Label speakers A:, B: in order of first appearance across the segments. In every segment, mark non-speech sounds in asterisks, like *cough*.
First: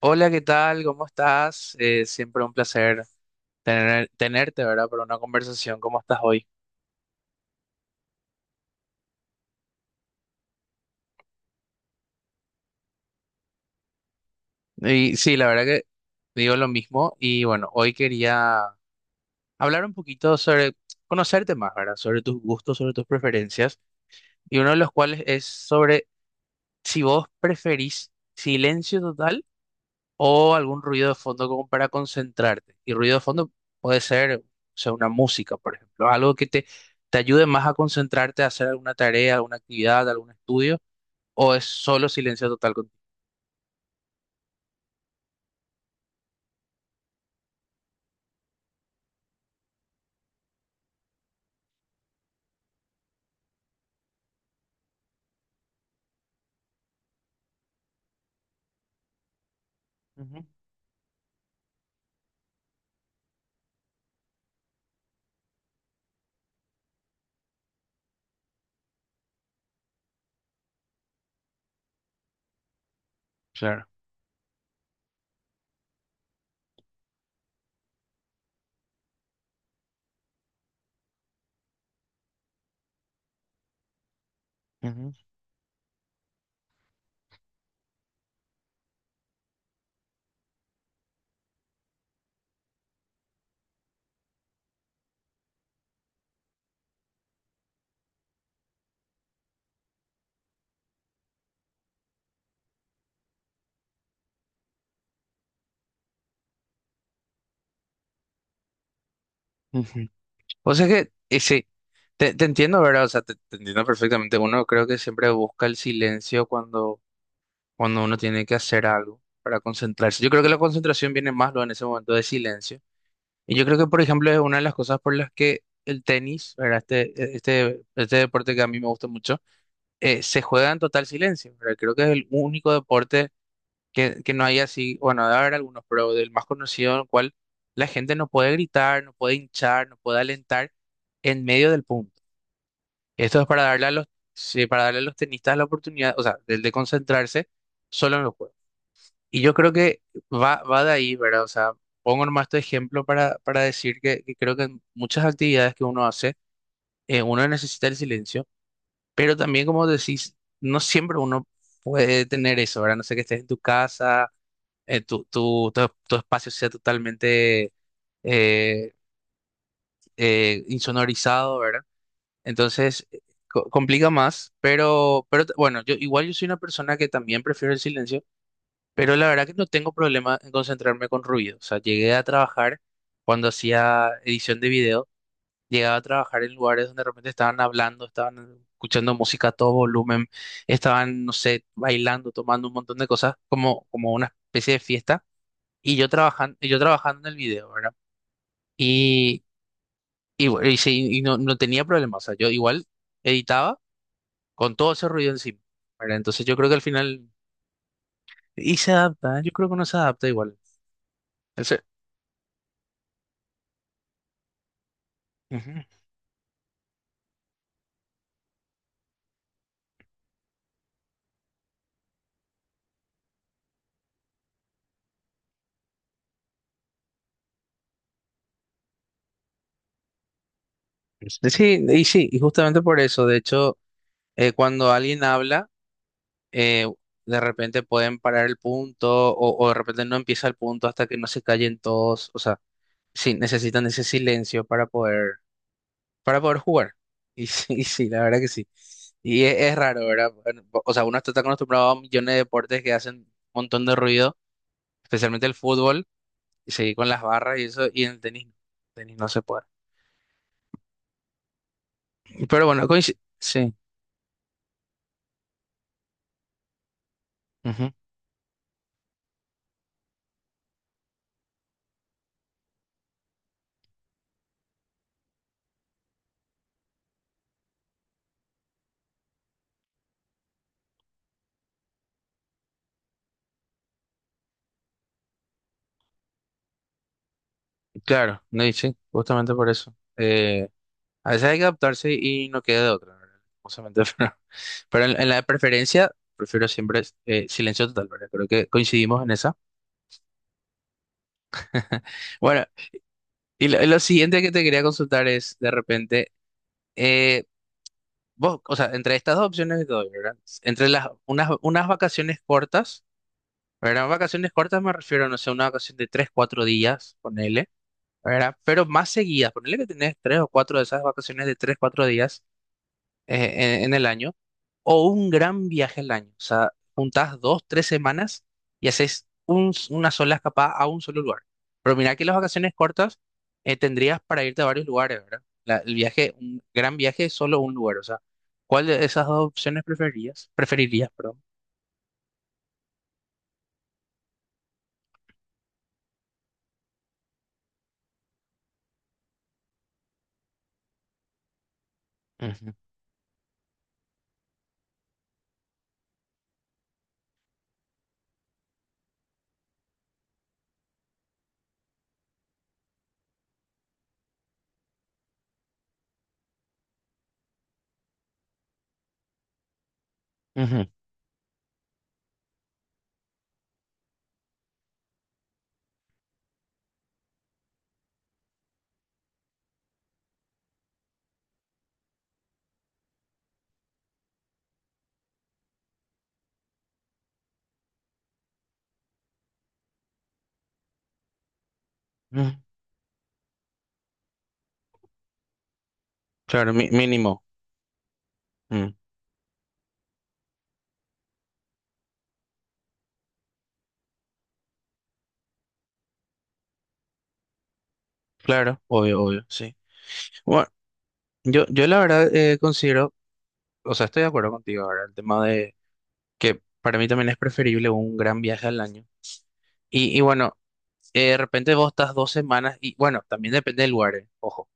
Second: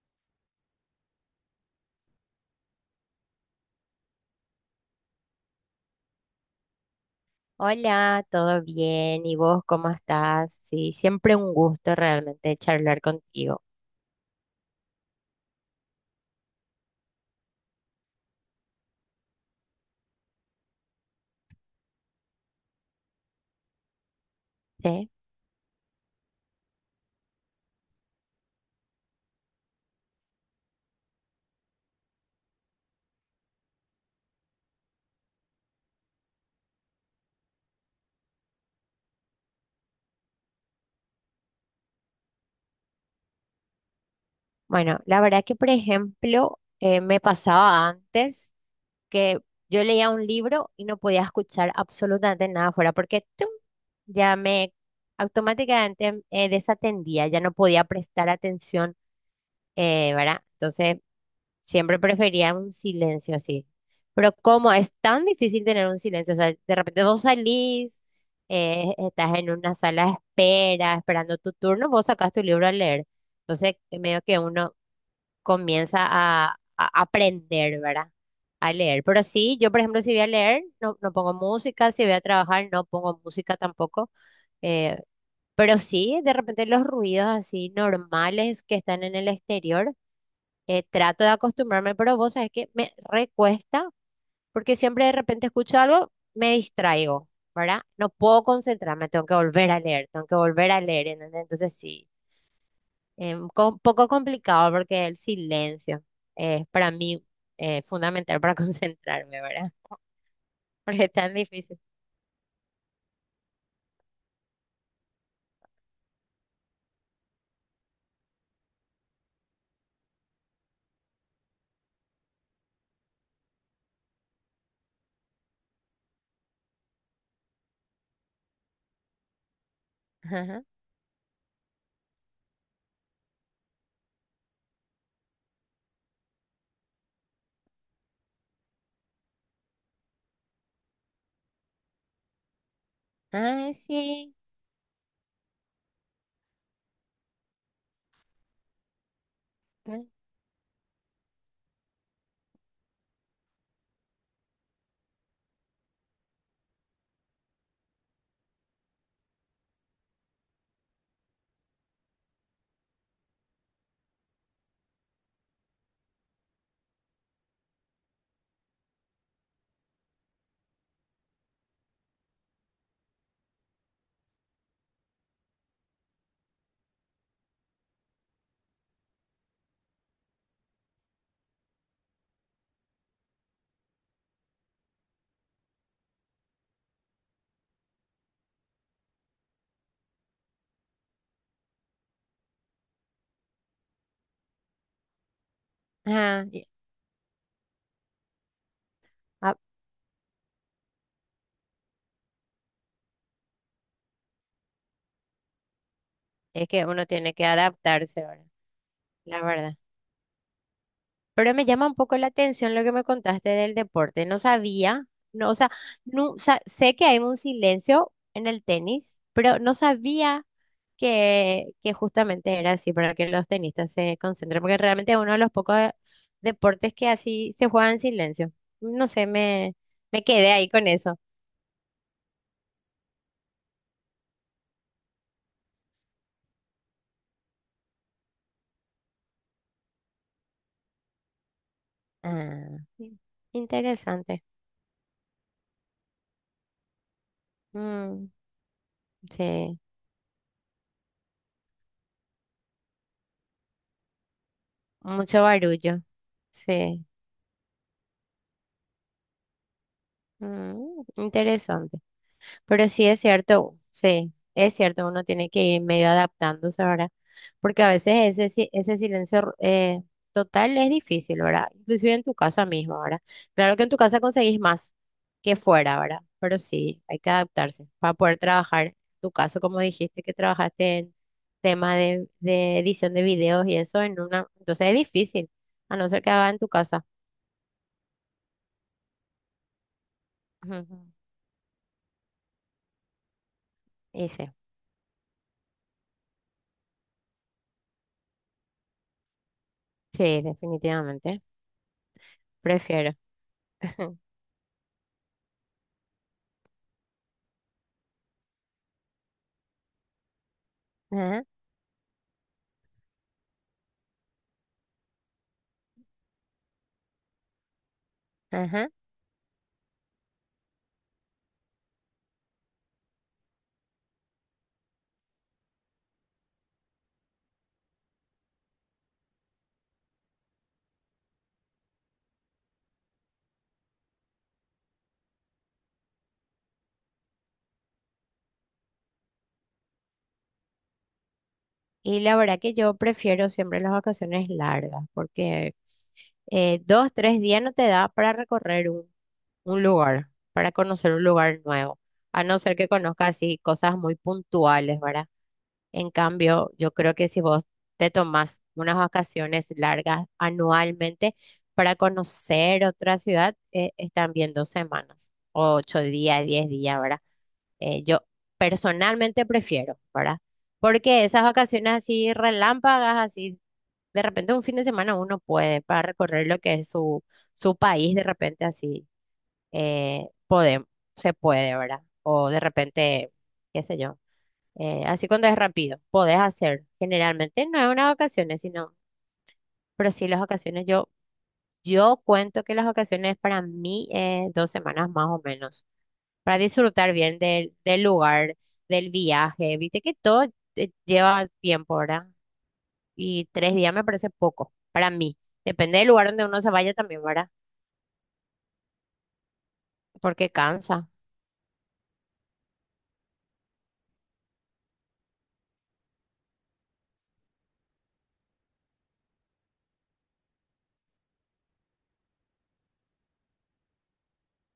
A: Hola, ¿qué tal? ¿Cómo estás? Siempre un placer tenerte, ¿verdad? Para una conversación. ¿Cómo estás hoy?
B: Hola, ¿todo bien? ¿Y vos cómo estás? Sí, siempre un gusto realmente charlar contigo.
A: Y sí, la verdad que digo lo mismo. Y bueno, hoy quería hablar un poquito sobre conocerte más, ¿verdad? Sobre tus gustos, sobre tus preferencias. Y uno de los
B: Sí.
A: cuales es sobre si vos preferís silencio total o algún ruido de fondo como para concentrarte. Y ruido de fondo puede ser, o sea, una música, por ejemplo, algo te ayude más a concentrarte a hacer alguna tarea, alguna actividad, algún estudio, o es solo silencio total contigo.
B: Bueno, la verdad que, por ejemplo, me pasaba antes que yo leía un libro y no podía escuchar absolutamente nada fuera porque ¡tum! Ya me automáticamente desatendía, ya no podía prestar atención, ¿verdad?
A: Ujú,
B: Entonces siempre prefería un silencio así. Pero como es tan difícil tener un silencio, o sea, de repente vos salís, estás en una sala de espera, esperando tu turno, vos sacás tu libro a leer. Entonces,
A: claro,
B: medio que uno comienza a aprender, ¿verdad? A leer. Pero sí, yo, por ejemplo, si voy a leer, no pongo música, si voy a trabajar, no pongo música tampoco. eh,
A: ujú.
B: pero sí, de repente los ruidos así normales que están en el exterior trato de acostumbrarme, pero vos sabés que me recuesta porque siempre de repente escucho algo, me distraigo, ¿verdad? No puedo concentrarme, tengo que volver a leer, tengo que volver a leer, ¿entendés? Entonces sí, un poco complicado porque el silencio es para mí fundamental para *laughs* concentrarme, ¿verdad?
A: Ujú. O sea
B: Porque
A: que,
B: es tan
A: eh, sí,
B: difícil.
A: te entiendo, ¿verdad? O sea, te entiendo perfectamente. Uno creo que siempre busca el silencio cuando uno tiene que hacer algo para concentrarse. Yo creo que la concentración viene más luego en ese momento de silencio. Y yo creo que, por ejemplo, es una de las cosas por las que el tenis, ¿verdad? Este deporte que a mí me gusta mucho, se
B: Ajá.
A: juega en total silencio, ¿verdad? Creo que es el único deporte que no hay así, bueno, debe haber algunos, pero del más conocido en el cual la gente no puede gritar, no puede hinchar, no puede alentar en medio del punto. Esto es para
B: Ay,
A: darle a
B: sí.
A: sí, para darle a los tenistas la oportunidad, o sea, del de concentrarse solo en los juegos, y yo creo que va de ahí, ¿verdad? O sea, pongo nomás este ejemplo para decir que creo que en muchas actividades que uno hace, uno necesita el silencio, pero también, como decís, no siempre uno puede tener eso, ¿verdad? No sé que estés en tu casa, tu espacio sea totalmente eh, insonorizado, ¿verdad? Entonces, complica más, pero bueno, yo igual, yo soy una persona que también prefiero el silencio. Pero la verdad que no tengo problema en concentrarme con ruido. O sea, llegué a trabajar cuando hacía edición de video, llegaba a trabajar en lugares donde de repente estaban hablando, estaban escuchando música a todo volumen, estaban, no sé, bailando, tomando un montón de cosas, como, como una especie de fiesta. Y
B: Ajá.
A: yo trabajando en el video, ¿verdad? Y,
B: Ah,
A: no tenía problema. O sea, yo igual editaba con todo ese ruido encima, ¿verdad? Entonces yo creo
B: es
A: que al
B: que uno
A: final,
B: tiene que adaptarse ahora,
A: y se adapta,
B: la
A: ¿eh? Yo creo
B: verdad.
A: que uno se adapta igual.
B: Pero me
A: Ese-
B: llama un poco la atención lo que me contaste del deporte. No sabía, no, o sea,
A: Ujú.
B: no, sé que hay un silencio en el tenis, pero no sabía que justamente era así para que los tenistas se concentren, porque realmente es uno de los pocos deportes que así se juega en silencio. No sé, me quedé ahí con eso.
A: Sí, y sí, y justamente por eso, de hecho, cuando alguien habla, eh, de repente pueden parar el punto o de repente no empieza el punto hasta que no se callen todos, o sea,
B: Ah, in-
A: sí, necesitan ese
B: interesante.
A: silencio para poder jugar. Y sí, *laughs* y sí, la
B: Mm,
A: verdad que sí. Y es
B: sí,
A: raro, ¿verdad? Bueno, o sea, uno está tan acostumbrado a millones de deportes que hacen un montón de ruido,
B: mucho
A: especialmente el
B: barullo.
A: fútbol, y seguir
B: Sí,
A: con las barras y eso, y en el tenis, no. El tenis no se puede.
B: mm, interesante.
A: Pero bueno,
B: Pero
A: sí.
B: sí, es cierto, uno tiene que ir medio adaptándose ahora, porque a veces ese, ese silencio total es difícil, ¿verdad? Inclusive en tu casa misma, ¿verdad? Claro que en tu casa conseguís más que fuera, ¿verdad? Pero sí, hay que adaptarse para poder trabajar. En tu caso, como dijiste, que trabajaste en tema de edición de videos y eso en una, entonces es difícil, a no ser que haga en tu casa.
A: Claro, no, y sí, justamente por eso.
B: Ujú.
A: A veces hay que adaptarse y no queda de otra, ¿verdad? Justamente, *laughs*
B: Y sí,
A: pero en la preferencia prefiero siempre silencio total, ¿verdad? Creo que coincidimos en esa.
B: sí, definitivamente,
A: *laughs* Bueno,
B: prefiero.
A: y lo
B: *laughs*
A: siguiente que te quería consultar es, de repente, eh, vos, o sea, entre estas dos opciones que te doy, ¿verdad? Entre
B: Ajá,
A: unas vacaciones cortas, ¿verdad? Vacaciones cortas me refiero, no sé, una vacación de tres, cuatro días, ponele, ¿verdad? Pero
B: ajá.
A: más seguidas, ponele que tenés tres o cuatro de esas vacaciones de tres, cuatro días en el año o un gran viaje al año. O sea, juntás dos, tres semanas y haces una sola escapada a un solo lugar. Pero mirá que las vacaciones cortas tendrías para irte a varios lugares, ¿verdad? El viaje, un gran viaje es solo un lugar. O sea, ¿cuál de esas dos opciones preferirías? Preferirías, perdón.
B: Y la verdad que yo prefiero siempre las vacaciones largas, porque dos, tres días no te da para recorrer un lugar, para conocer un lugar nuevo, a no
A: Ujú,
B: ser que conozcas así cosas muy puntuales, ¿verdad? En cambio, yo creo que si vos te tomás unas vacaciones largas anualmente para conocer otra ciudad, están bien 2 semanas, o 8 días, 10 días, ¿verdad? Yo personalmente prefiero, ¿verdad?
A: ujú,
B: Porque esas vacaciones así relámpagas, así, de repente un fin de semana uno puede para recorrer lo que es su país, de repente así, eh, pode- se puede, ¿verdad? O de repente, qué sé yo, así cuando es rápido, podés hacer. Generalmente no es unas vacaciones, sino, pero sí las vacaciones yo
A: ujú.
B: cuento que las vacaciones para mí es 2 semanas más o menos, para
A: Claro,
B: disfrutar bien
A: mínimo.
B: del lugar,
A: Mm,
B: del viaje. Viste que todo lleva tiempo, ¿verdad? Y 3 días me parece poco para mí. Depende del lugar donde uno se vaya también, ¿verdad?
A: claro, obvio, obvio, sí.
B: Porque
A: Bueno,
B: cansa.
A: yo la verdad considero, o sea, estoy de acuerdo contigo ahora, el tema de que para mí también es preferible un gran viaje al año. Y bueno, de repente vos estás dos semanas y bueno, también depende del lugar, ojo.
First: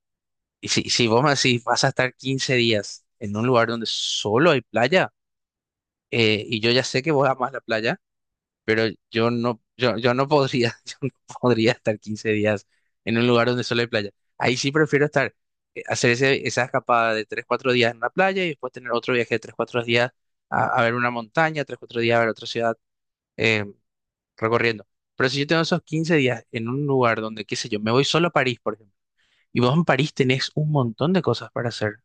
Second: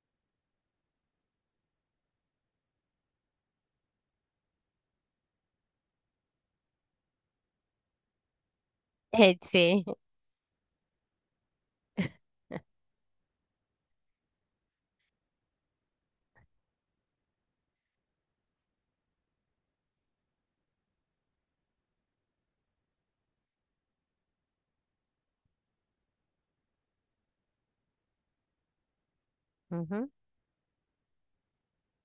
A: Y si vos me decís, vas a estar 15 días en un lugar donde solo hay playa, y yo ya sé que vos amás la playa, pero yo
B: *laughs*
A: no,
B: Sí.
A: yo no podría, *laughs* yo no podría estar 15 días en un lugar donde solo hay playa. Ahí sí prefiero estar, hacer esa escapada de 3 4 días en la playa y después tener otro viaje de 3 4 días a ver una montaña, 3 4 días a ver otra ciudad, eh, recorriendo. Pero si yo tengo esos 15 días en un lugar donde, qué sé yo, me voy solo a París, por ejemplo, y vos en
B: Ujú,
A: París tenés un montón de cosas para hacer,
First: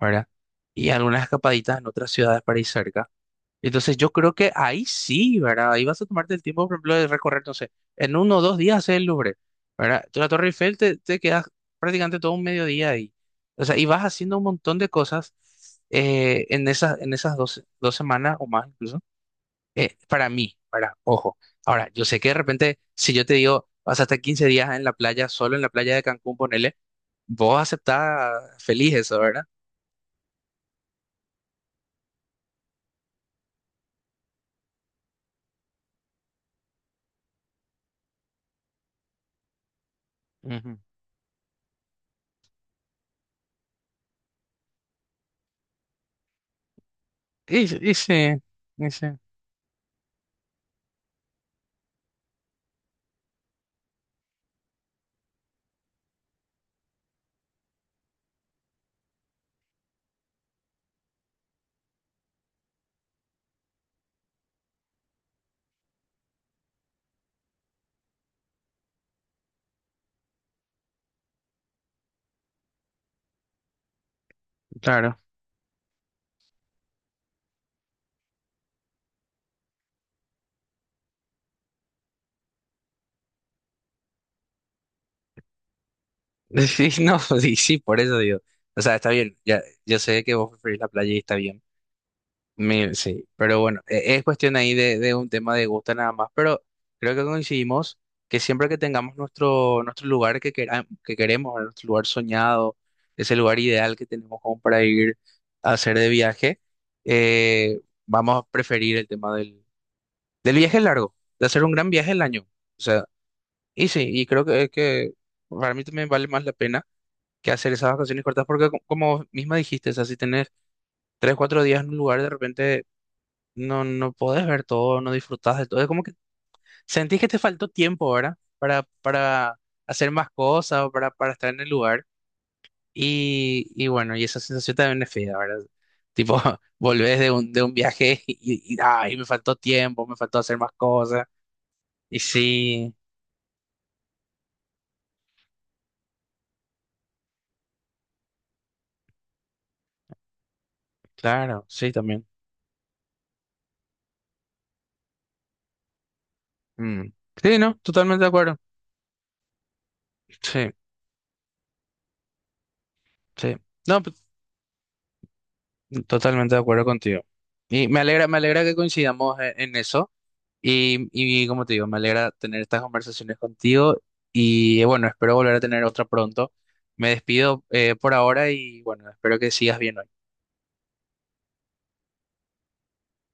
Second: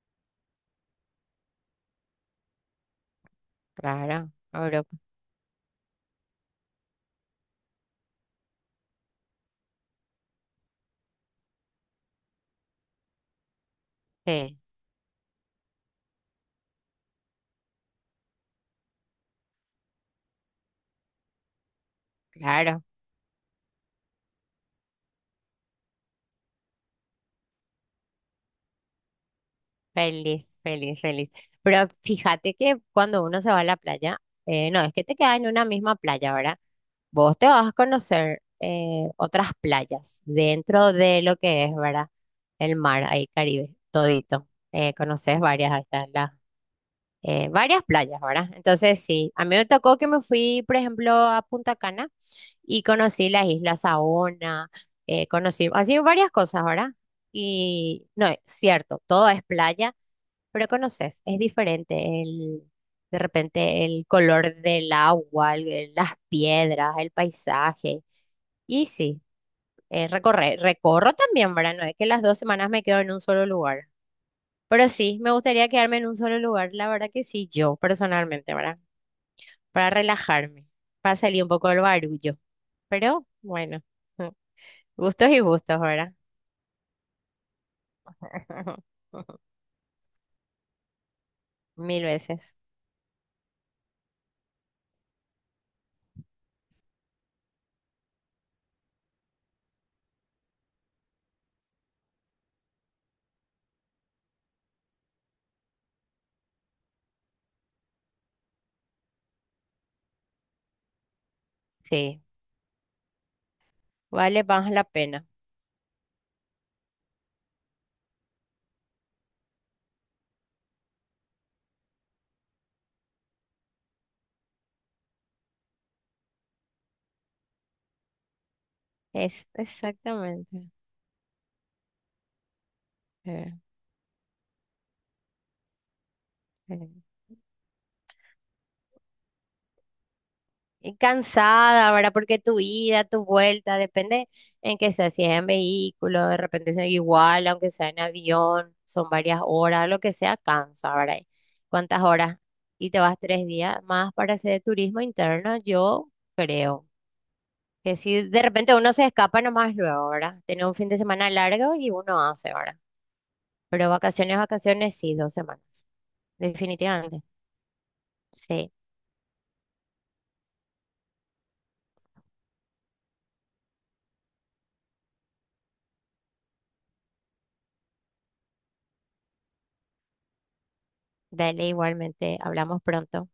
A: ¿verdad? Y algunas escapaditas en otras ciudades para ir cerca. Entonces yo
B: claro,
A: creo que ahí
B: Europa.
A: sí, ¿verdad? Ahí vas a tomarte el tiempo, por ejemplo, de recorrer, no sé, en uno o dos días hacer el Louvre, ¿verdad? La Torre Eiffel te quedas prácticamente todo un mediodía ahí. O sea, y vas haciendo un
B: Sí,
A: montón de cosas en esas dos semanas o más, incluso para mí, para, ojo. Ahora, yo sé que de repente,
B: claro,
A: si yo te digo, vas a estar 15 días en la playa, solo en la playa de Cancún, ponele, vos aceptás feliz eso, ¿verdad?
B: feliz, feliz, feliz. Pero fíjate que cuando uno se va a la playa, no es que te quedas en una misma playa, ¿verdad? Vos te vas a conocer otras playas
A: Ujú.
B: dentro de lo que es, ¿verdad? El mar, ahí Caribe, todito. Conoces varias, ahí están las, varias
A: Y, y sí,
B: playas, ¿verdad?
A: y
B: Entonces,
A: sí,
B: sí, a mí me tocó que me fui, por ejemplo, a Punta Cana y conocí las Islas Saona, conocí, así varias cosas, ¿verdad? Y no, es cierto, todo es playa pero conoces, es diferente el, de repente el color del agua, el- las piedras, el paisaje. Y sí, recorrer recorro también, ¿verdad? No es que las 2 semanas me quedo en un solo lugar. Pero
A: claro.
B: sí, me gustaría quedarme en un solo lugar, la verdad que sí, yo personalmente, ¿verdad? Para relajarme, para salir un poco del barullo. Pero bueno, *laughs* gustos y gustos, ¿verdad?
A: *laughs* Sí no, sí sí, por eso digo. O sea,
B: *laughs*
A: está bien, ya, yo sé que vos preferís la playa y está bien.
B: Mil veces.
A: Mil, sí, pero bueno, es cuestión ahí de un tema de gusto nada más, pero creo que coincidimos que siempre que tengamos nuestro, nuestro lugar que queremos, nuestro lugar soñado, ese lugar ideal que tenemos como para ir a hacer de viaje, eh, vamos a preferir el tema del viaje largo, de hacer un gran viaje
B: Sí,
A: el año. O sea, y sí, y
B: vale
A: creo
B: más la
A: que
B: pena.
A: para mí también vale más la pena que hacer esas vacaciones cortas, porque como misma dijiste, o sea, si tenés tres, cuatro días en un lugar, de repente no, no podés ver todo, no disfrutás de todo. Es como que sentís que te faltó tiempo, ¿verdad?
B: Es
A: Para hacer más
B: exactamente.
A: cosas o para estar en el lugar.
B: Eh.
A: Y bueno, y esa sensación también es fea, ¿verdad? Tipo, *laughs*
B: Ujú.
A: volvés de un viaje *laughs* y, ay, me faltó tiempo, me faltó hacer más
B: Y
A: cosas.
B: cansada, ¿verdad?
A: Y
B: Porque tu
A: sí,
B: ida, tu vuelta, depende en qué sea, si es en vehículo, de repente es igual, aunque sea en avión, son varias horas, lo que sea, cansa, ¿verdad?
A: claro, sí,
B: ¿Cuántas
A: también.
B: horas? Y te vas 3 días más para hacer turismo interno, yo creo
A: Mm. Sí, no,
B: que
A: totalmente
B: si
A: de
B: de
A: acuerdo.
B: repente uno se escapa nomás luego, ¿verdad? Tener
A: Sí,
B: un fin de semana largo y uno hace, ¿verdad?
A: sí.
B: Pero
A: No, pues,
B: vacaciones, vacaciones, sí, 2 semanas,
A: totalmente de acuerdo contigo.
B: definitivamente.
A: Y me alegra
B: Sí,
A: que coincidamos en eso. Y como te digo, me alegra tener estas conversaciones contigo y bueno, espero volver a tener otra pronto. Me despido por ahora y bueno, espero que sigas bien hoy.
B: dale igualmente, hablamos pronto.